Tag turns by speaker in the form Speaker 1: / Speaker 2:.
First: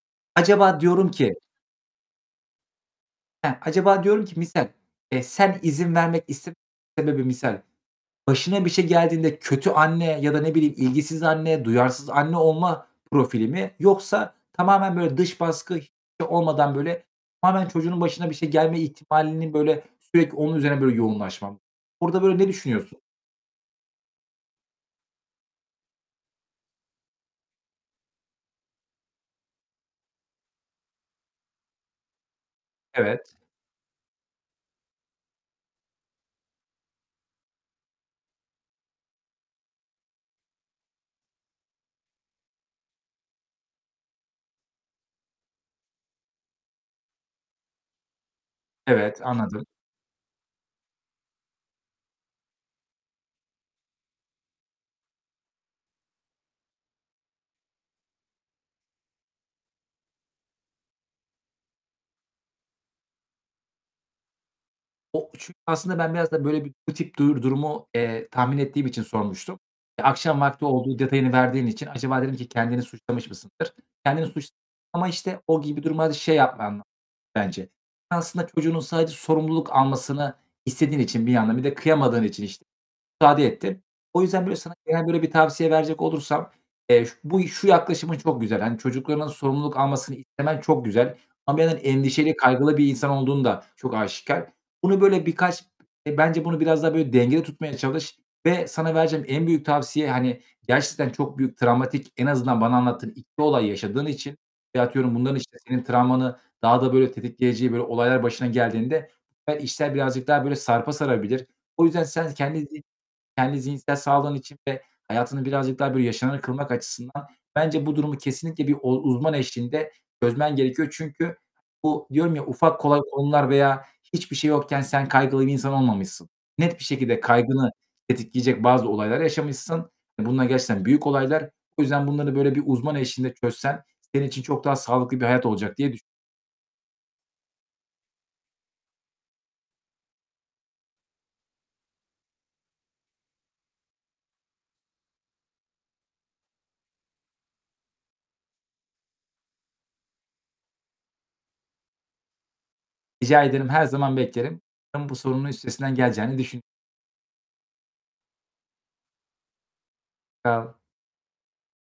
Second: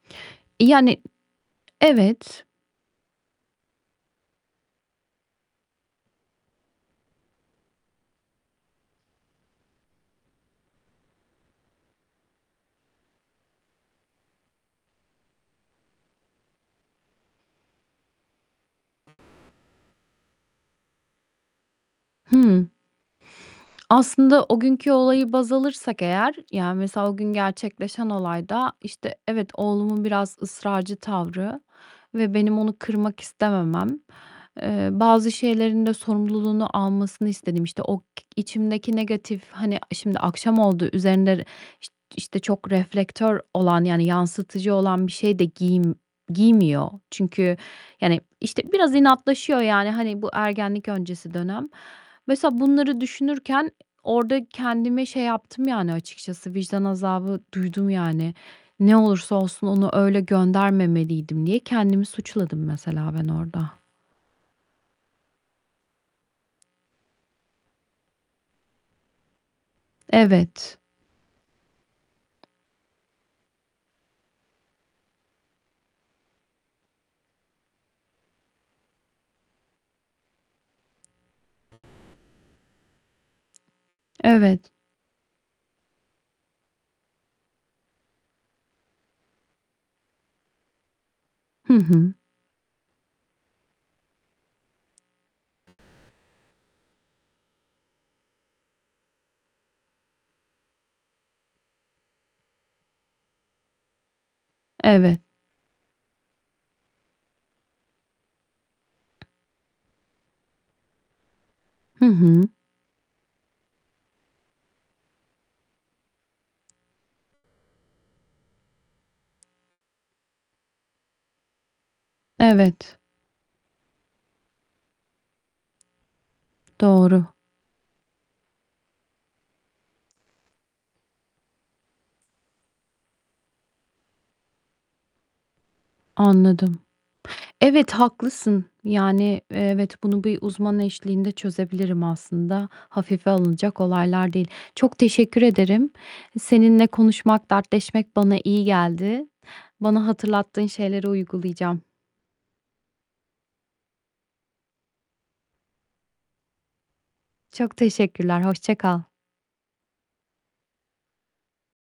Speaker 1: Acaba
Speaker 2: Yani
Speaker 1: diyorum ki
Speaker 2: evet.
Speaker 1: Ha, acaba diyorum ki misal, eee, sen izin vermek iste sebebi misal, başına bir şey geldiğinde kötü anne ya da, ne bileyim, ilgisiz anne, duyarsız anne olma profili mi yoksa tamamen böyle dış baskı h olmadan böyle, tamamen çocuğunun başına bir şey gelme ihtimalinin, böyle, sürekli onun üzerine, böyle, yoğunlaşma Burada, böyle, ne
Speaker 2: Hımm.
Speaker 1: düşünüyorsun?
Speaker 2: Aslında o günkü olayı baz alırsak eğer, yani, mesela o gün gerçekleşen olayda, işte, evet, oğlumun biraz ısrarcı tavrı ve benim onu kırmak
Speaker 1: Evet.
Speaker 2: istememem, eee, bazı şeylerin de sorumluluğunu almasını istedim. İşte, o k içimdeki negatif, hani, a şimdi akşam oldu, üzerinde r işt işte çok reflektör olan, yani yansıtıcı olan bir şey de giym giymiyor. Çünkü, yani, işte, biraz
Speaker 1: Evet,
Speaker 2: inatlaşıyor,
Speaker 1: anladım.
Speaker 2: yani, hani bu ergenlik öncesi dönem. Mesela bunları düşünürken orada kendime şey yaptım yani açıkçası vicdan azabı duydum, yani. Ne olursa olsun onu öyle göndermemeliydim diye kendimi suçladım mesela ben orada.
Speaker 1: O 3'ü aslında ben biraz da böyle bir bu tip dur durumu, eee, tahmin ettiğim için sormuştum. E, akşam vakti
Speaker 2: Evet.
Speaker 1: olduğu detayını verdiğin için acaba dedim ki kendini suçlamış mısındır? Kendini suçlama, işte, o gibi durumlarda şey yapman [unintelligible] bence. Ya, aslında çocuğunun sadece sorumluluk almasını istediğin için bir yandan, bir de kıyamadığın için, işte, müsaade ettin. O yüzden, böyle,
Speaker 2: Evet.
Speaker 1: sana gelen, böyle, bir tavsiye verecek olursam, eee, ş bu şu yaklaşımın çok güzel. Hani, çocuklarının sorumluluk almasını istemen çok güzel ama bir
Speaker 2: Hı
Speaker 1: yandan
Speaker 2: hı.
Speaker 1: endişeli, kaygılı bir insan olduğun da çok aşikâr. Bunu, böyle, birkaç bence bunu biraz daha böyle dengede tutmaya çalış ve sana vereceğim en büyük tavsiye, hani, gerçekten çok büyük travmatik en azından bana anlattığın 2 olay yaşadığın için ve atıyorum
Speaker 2: Evet.
Speaker 1: bunların, işte, senin travmanı daha da böyle tetikleyeceği böyle olaylar başına geldiğinde, [unintelligible] işler birazcık daha, böyle, sarpa sarabilir. O yüzden
Speaker 2: Hı
Speaker 1: sen s
Speaker 2: hı.
Speaker 1: kendi zi kendi zihinsel sağlığın için ve hayatını birazcık daha, böyle, yaşamını kılmak açısından bence, bu durumu kesinlikle bir ol uzman eşliğinde çözmen gerekiyor. Çünkü, bu diyorum ya ufak,
Speaker 2: Evet.
Speaker 1: kolay konular veya hiçbir şey yokken sen kaygılı bir insan olmamışsın. Net bir şekilde
Speaker 2: Doğru.
Speaker 1: kaygını tetikleyecek bazı olaylar yaşamışsın. Bunlar gerçekten büyük olaylar. O yüzden bunları, böyle, bir uzman eşliğinde çözsen senin için çok daha sağlıklı bir hayat olacak diye düş
Speaker 2: Anladım. Evet haklısın. Yani, evet bunu bir uzman eşliğinde çözebilirim aslında. Hafife alınacak olaylar değil. Çok teşekkür ederim. Seninle konuşmak, dertleşmek bana iyi geldi. Bana hatırlattığın şeyleri uygulayacağım.
Speaker 1: Rica ederim, her zaman beklerim. [unintelligible] Bu sorunun üstesinden geleceğini düşün
Speaker 2: Çok teşekkürler, hoşça kal.
Speaker 1: [unintelligible]